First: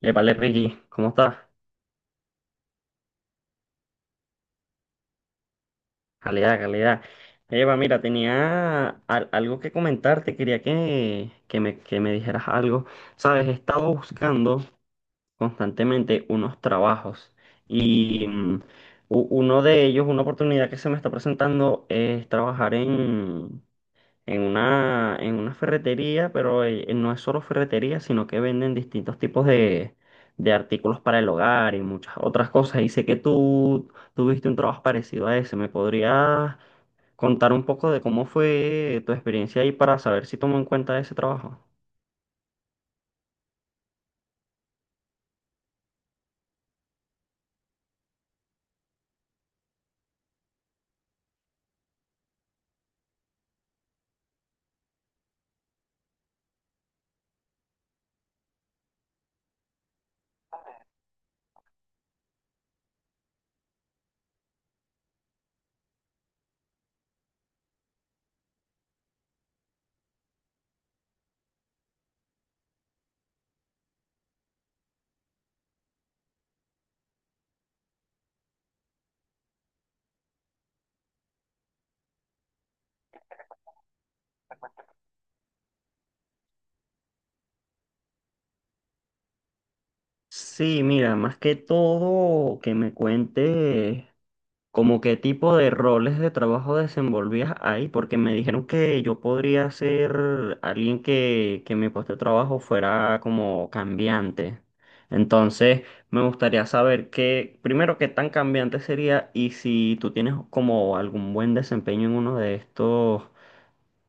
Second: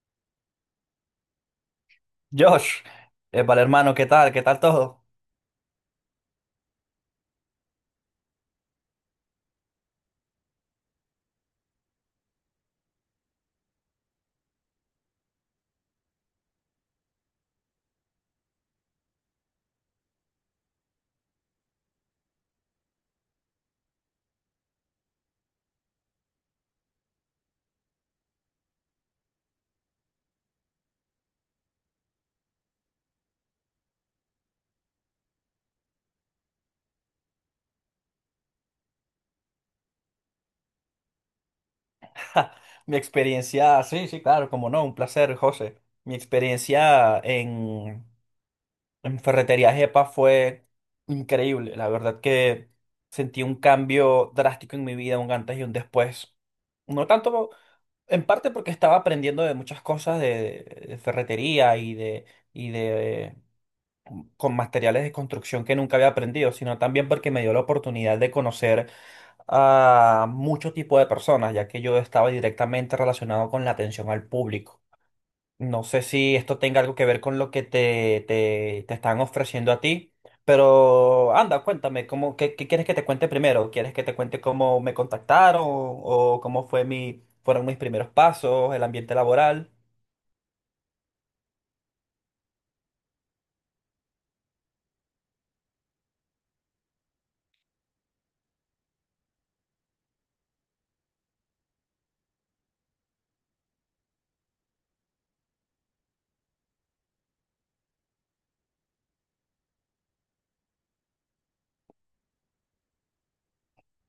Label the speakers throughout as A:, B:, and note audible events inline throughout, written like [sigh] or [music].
A: Vale, Ricky, ¿cómo estás?
B: Josh, vale hermano, ¿qué tal? ¿Qué tal todo?
A: Calidad, calidad. Eva, mira, tenía algo que comentarte, quería que me dijeras algo. Sabes, he estado buscando constantemente unos trabajos y uno de ellos, una oportunidad que se me está presentando es trabajar en en una ferretería, pero no es solo ferretería, sino que venden distintos tipos de artículos para el hogar y muchas otras cosas. Y sé que tú tuviste un trabajo parecido a ese. ¿Me podrías contar un poco de cómo fue tu experiencia ahí para saber si tomo en cuenta ese trabajo?
B: [laughs] Mi experiencia, sí, sí, claro, como no, un placer, José. Mi experiencia en Ferretería Jepa fue increíble. La verdad que sentí un cambio drástico en mi vida, un antes y un después. No tanto, en parte porque estaba aprendiendo de muchas cosas de ferretería y de con materiales de construcción que nunca había aprendido, sino también porque me dio la oportunidad de conocer a mucho tipo de personas, ya que yo estaba directamente relacionado con la atención al público. No sé si esto tenga algo que ver con lo que te están ofreciendo a ti, pero anda, cuéntame, ¿cómo, qué quieres que te cuente primero? ¿Quieres que te cuente cómo me contactaron o cómo fue fueron mis primeros pasos, el ambiente laboral?
A: Sí, mira, más que todo que me cuentes como qué tipo de roles de trabajo desenvolvías ahí, porque me dijeron que yo podría ser alguien que mi puesto de trabajo fuera como cambiante. Entonces, me gustaría saber qué, primero, qué tan cambiante sería y si tú tienes como algún buen desempeño en uno de estos,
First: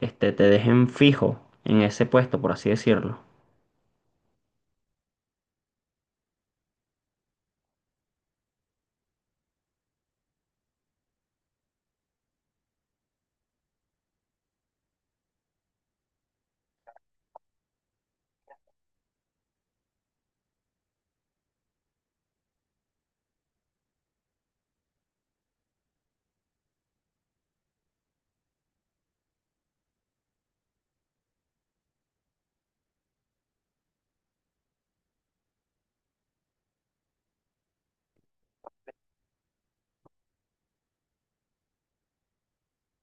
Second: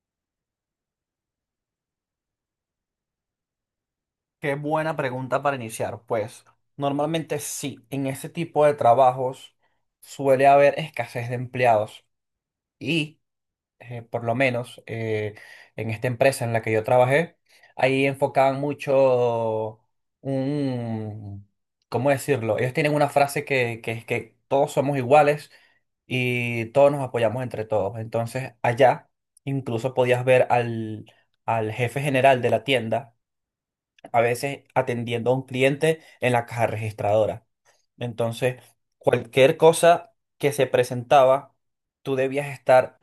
A: este, te dejen fijo en ese puesto, por así decirlo.
B: Qué buena pregunta para iniciar. Pues normalmente sí, en ese tipo de trabajos suele haber escasez de empleados. Y por lo menos en esta empresa en la que yo trabajé, ahí enfocaban mucho un, ¿cómo decirlo? Ellos tienen una frase que es que todos somos iguales y todos nos apoyamos entre todos. Entonces, allá incluso podías ver al jefe general de la tienda, a veces atendiendo a un cliente en la caja registradora. Entonces, cualquier cosa que se presentaba, tú debías estar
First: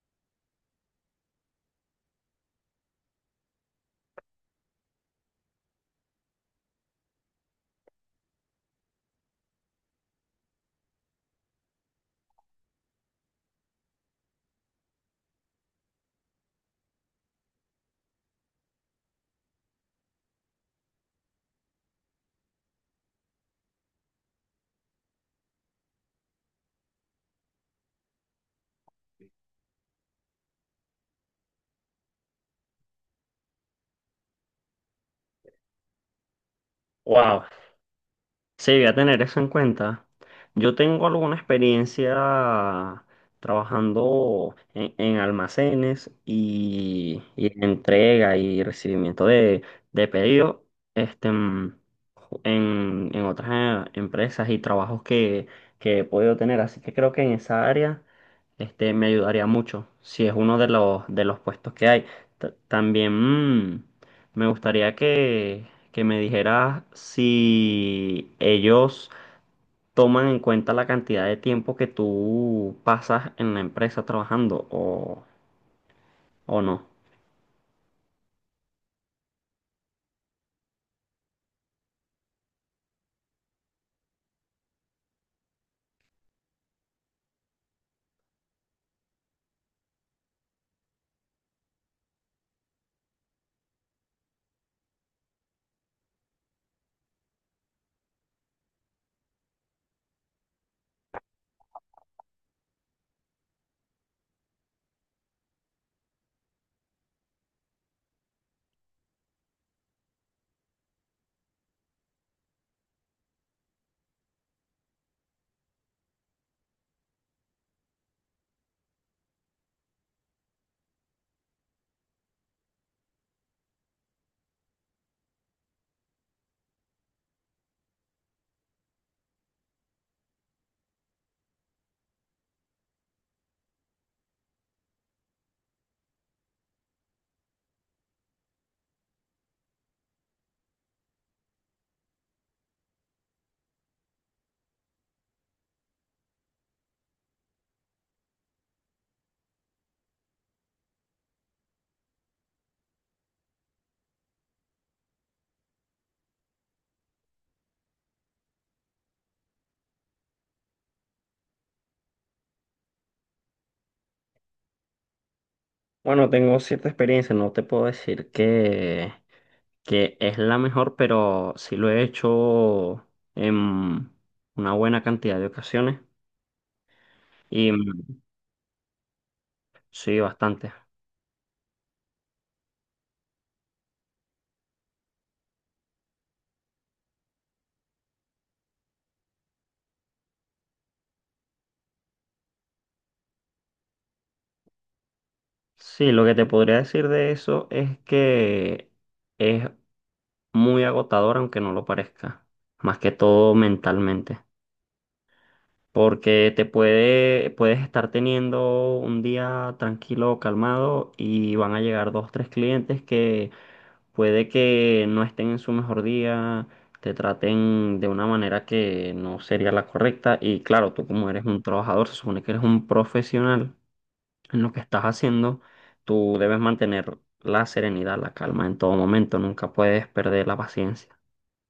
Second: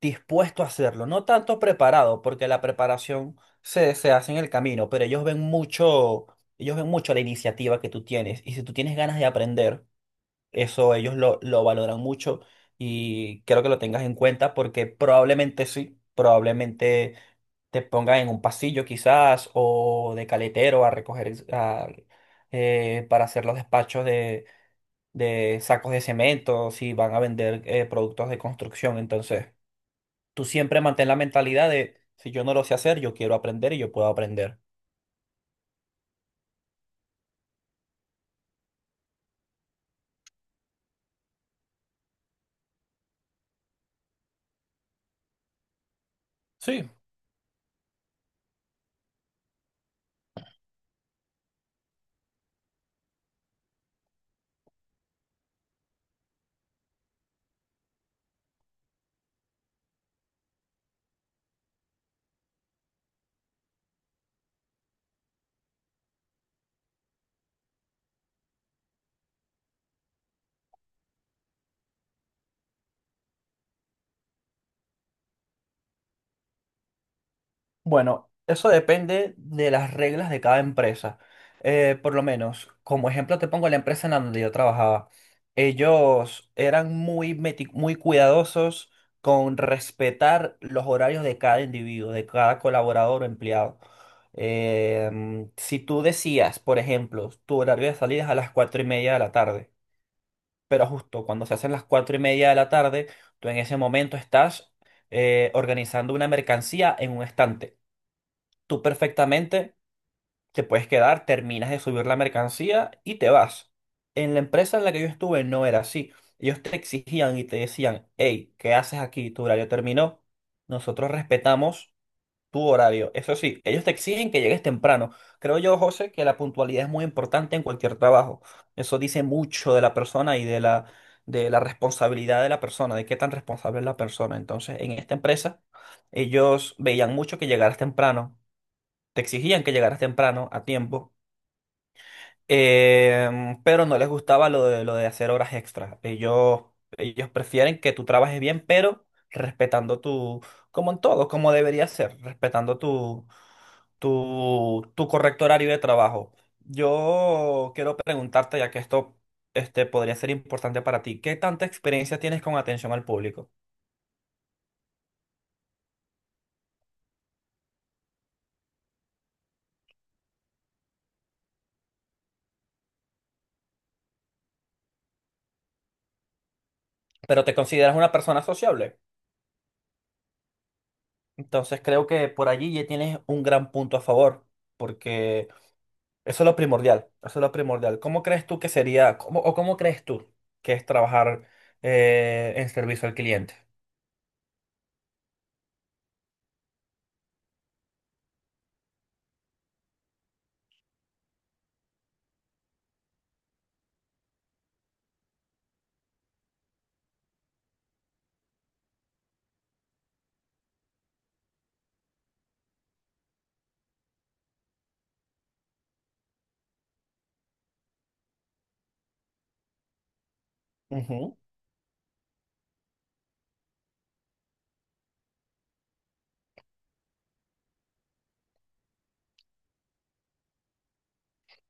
B: dispuesto a hacerlo, no tanto preparado, porque la preparación se hace en el camino, pero ellos ven mucho la iniciativa que tú tienes. Y si tú tienes ganas de aprender, eso lo valoran mucho y quiero que lo tengas en cuenta porque probablemente sí, probablemente te pongan en un pasillo quizás o de caletero a para hacer los despachos de sacos de cemento, si van a vender productos de construcción, entonces tú siempre mantén la mentalidad de, si yo no lo sé hacer, yo quiero aprender y yo puedo aprender.
A: Wow, sí, voy a tener eso en cuenta. Yo tengo alguna experiencia trabajando en almacenes
B: Sí,
A: y en entrega y recibimiento de pedidos este, en otras empresas y trabajos que he podido tener. Así que creo que en esa área este, me ayudaría mucho si es uno de los puestos que hay. También... me gustaría que me dijeras si ellos toman en cuenta la cantidad de tiempo que tú pasas en la empresa trabajando o no.
B: bueno, eso depende de las reglas de cada empresa. Por lo menos, como ejemplo te pongo la empresa en la donde yo trabajaba. Ellos eran muy cuidadosos con respetar los horarios de cada individuo, de cada colaborador o empleado. Si tú decías, por ejemplo, tu horario de salida es a las 4:30 de la tarde, pero justo cuando se hacen las 4:30 de la tarde, tú en ese momento estás organizando una mercancía en un estante. Tú perfectamente te puedes quedar, terminas de subir la mercancía y te vas. En la empresa en la que yo estuve no era así. Ellos te exigían y te decían, hey, ¿qué haces aquí? Tu horario terminó. Nosotros respetamos tu horario. Eso sí, ellos te exigen que llegues temprano. Creo yo, José, que la puntualidad es muy importante en cualquier trabajo. Eso dice mucho de la persona y de la responsabilidad de la persona, de qué tan responsable es la persona. Entonces, en esta empresa, ellos veían mucho que llegaras temprano, te exigían que llegaras temprano a tiempo, pero no les gustaba lo de hacer horas extras. Ellos prefieren que tú trabajes bien, pero respetando tu, como en todo, como debería ser, respetando tu correcto horario de trabajo. Yo quiero preguntarte, ya que esto este, podría ser importante para ti, ¿qué tanta experiencia tienes con atención al público?
A: Bueno, tengo cierta experiencia, no te puedo decir que es la mejor, pero sí lo he hecho en una buena cantidad de ocasiones
B: Pero te
A: y
B: consideras una persona sociable.
A: sí, bastante.
B: Entonces creo que por allí ya tienes un gran punto a favor, porque eso es lo primordial, eso es lo primordial. ¿Cómo crees tú que sería, cómo- o cómo crees tú que es trabajar en servicio al cliente?
A: Sí, lo que te podría decir de eso es que es muy agotador, aunque no lo parezca, más que todo mentalmente, porque te puedes estar teniendo un día tranquilo, calmado, y van a llegar dos, tres clientes que puede que no estén en su mejor día, te traten de una manera que no sería la correcta, y claro, tú como eres un trabajador, se supone que eres un profesional en lo que estás haciendo, tú debes mantener la serenidad, la calma en todo momento, nunca puedes perder la paciencia.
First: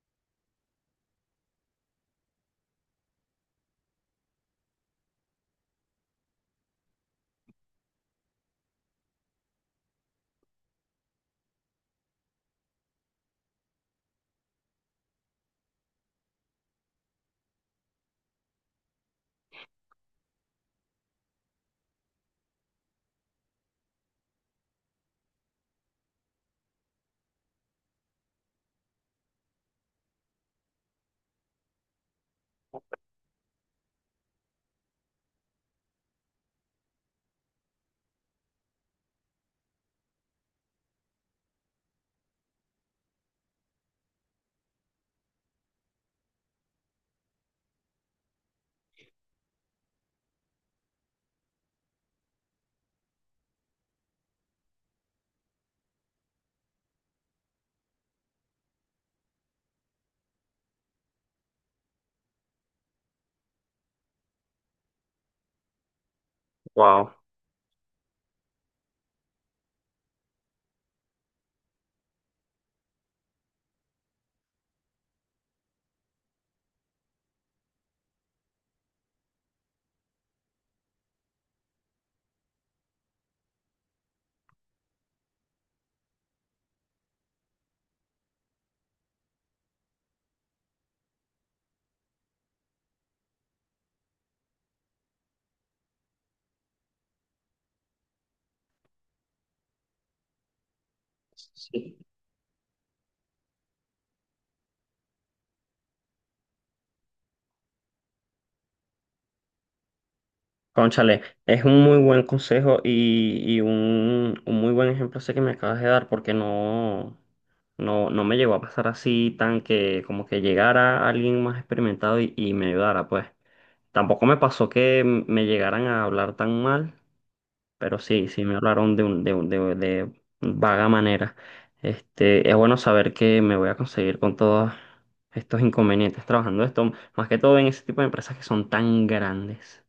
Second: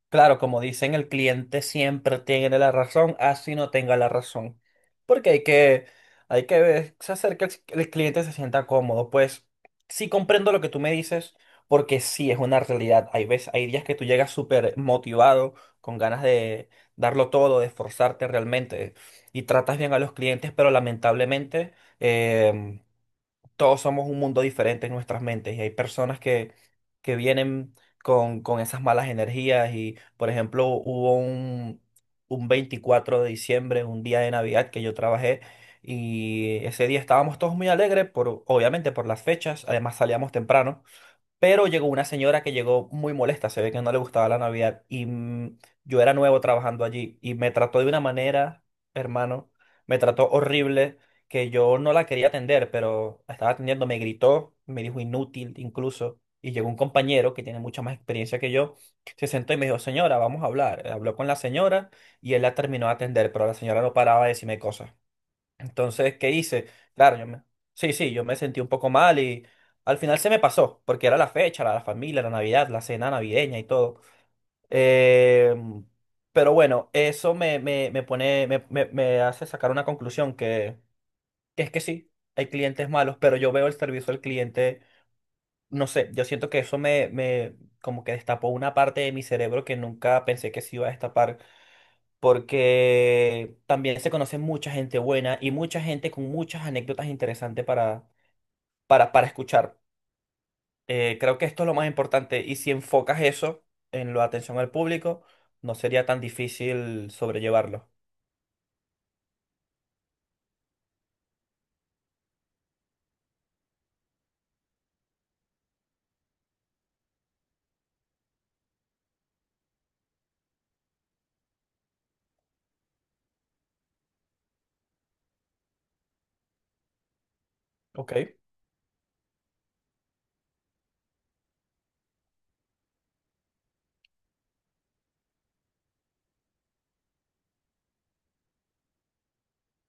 B: Claro, como dicen, el cliente siempre tiene la razón, así no tenga la razón. Porque hacer que el cliente se sienta cómodo. Pues sí comprendo lo que tú me dices, porque sí es una realidad. Hay veces, hay días que tú llegas súper motivado, con ganas de darlo todo, de esforzarte realmente, y tratas bien a los clientes, pero lamentablemente em, todos somos un mundo diferente en nuestras mentes y hay personas que vienen con esas malas energías y, por ejemplo, un 24 de diciembre, un día de Navidad que yo trabajé y ese día estábamos todos muy alegres, por, obviamente por las fechas, además salíamos temprano. Pero llegó una señora que llegó muy molesta, se ve que no le gustaba la Navidad y yo era nuevo trabajando allí y me trató de una manera, hermano, me trató horrible, que yo no la quería atender, pero estaba atendiendo, me gritó, me dijo inútil incluso, y llegó un compañero que tiene mucha más experiencia que yo, se sentó y me dijo, señora, vamos a hablar. Habló con la señora y él la terminó de atender, pero la señora no paraba de decirme cosas. Entonces, ¿qué hice?
A: Wow.
B: Claro, yo me... Sí, sí, yo me sentí un poco mal y al final se me pasó, porque era la fecha, la familia, la Navidad, la cena navideña y todo. Eh, pero bueno, eso me pone, me hace sacar una conclusión que es que sí, hay clientes malos, pero yo veo el servicio al cliente, no sé, yo siento que me como que destapó una parte de mi cerebro que nunca pensé que se iba a destapar porque también se conoce mucha gente buena y mucha gente con muchas anécdotas interesantes para escuchar. Creo que esto es lo más
A: Sí.
B: importante y si enfocas eso en la atención al público, no sería tan difícil sobrellevarlo.
A: Cónchale, es un muy buen consejo y un muy buen ejemplo ese que me acabas de dar, porque no me llegó a pasar así tan que como que llegara alguien más experimentado y me ayudara, pues. Tampoco me pasó que me llegaran a hablar tan mal, pero
B: Ok,
A: sí, sí me hablaron de de vaga manera. Este, es bueno saber que me voy a conseguir con todos estos inconvenientes trabajando esto, más que todo en ese tipo de empresas que son tan grandes.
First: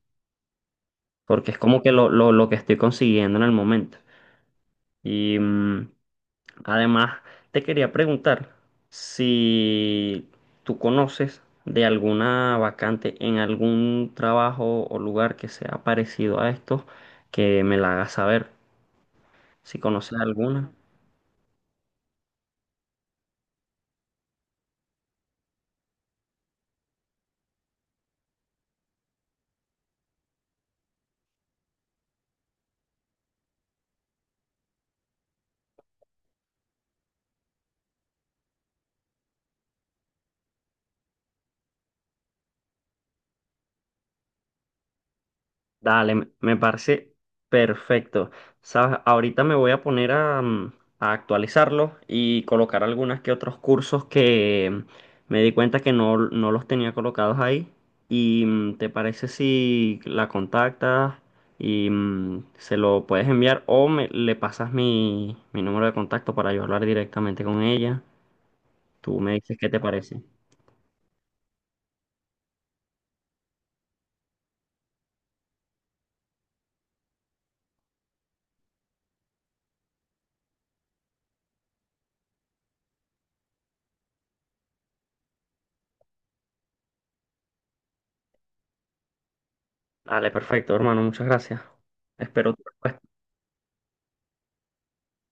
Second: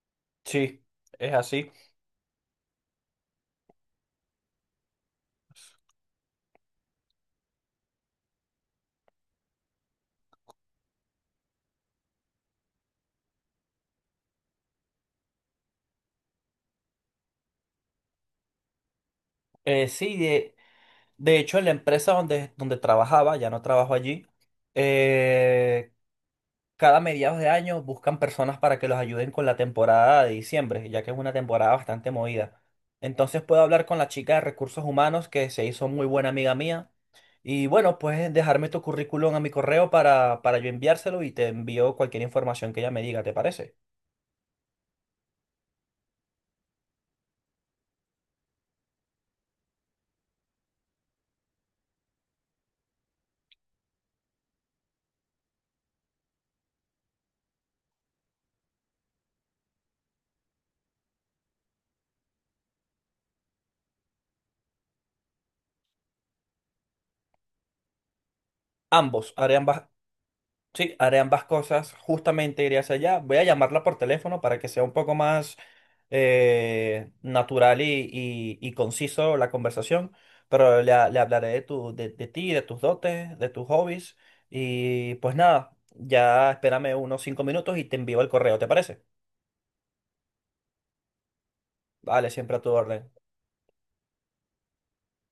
B: sí, es
A: Porque es
B: así.
A: como que lo que estoy consiguiendo en el momento. Y además te quería preguntar si tú conoces de alguna vacante en algún trabajo o lugar que sea parecido a estos, que me la hagas saber, si
B: Eh,
A: conoces
B: sí, de,
A: alguna.
B: de hecho, en la empresa donde trabajaba, ya no trabajo allí, eh, cada mediados de año buscan personas para que los ayuden con la temporada de diciembre, ya que es una temporada bastante movida. Entonces puedo hablar con la chica de recursos humanos que se hizo muy buena amiga mía. Y bueno, puedes dejarme tu currículum a mi correo para yo enviárselo y te envío cualquier información que ella me diga, ¿te parece?
A: Dale, me parece perfecto. Sabes, ahorita me voy a poner a, a actualizarlo y colocar algunas que otros cursos que me di cuenta que no, no los tenía colocados ahí. ¿Y te parece si la contactas y se lo puedes enviar o me, le pasas mi número de contacto para yo hablar directamente con ella? Tú
B: Ambos,
A: me
B: haré
A: dices qué te
B: ambas,
A: parece.
B: Sí, haré ambas cosas. Justamente iré hacia allá. Voy a llamarla por teléfono para que sea un poco más natural y conciso la conversación. Pero le hablaré de ti, de tus dotes, de tus hobbies. Y pues nada, ya espérame unos 5 minutos y te envío el correo, ¿te parece?
A: Dale, perfecto, hermano, muchas gracias.
B: Vale,
A: Espero
B: siempre a
A: tu
B: tu
A: respuesta.
B: orden.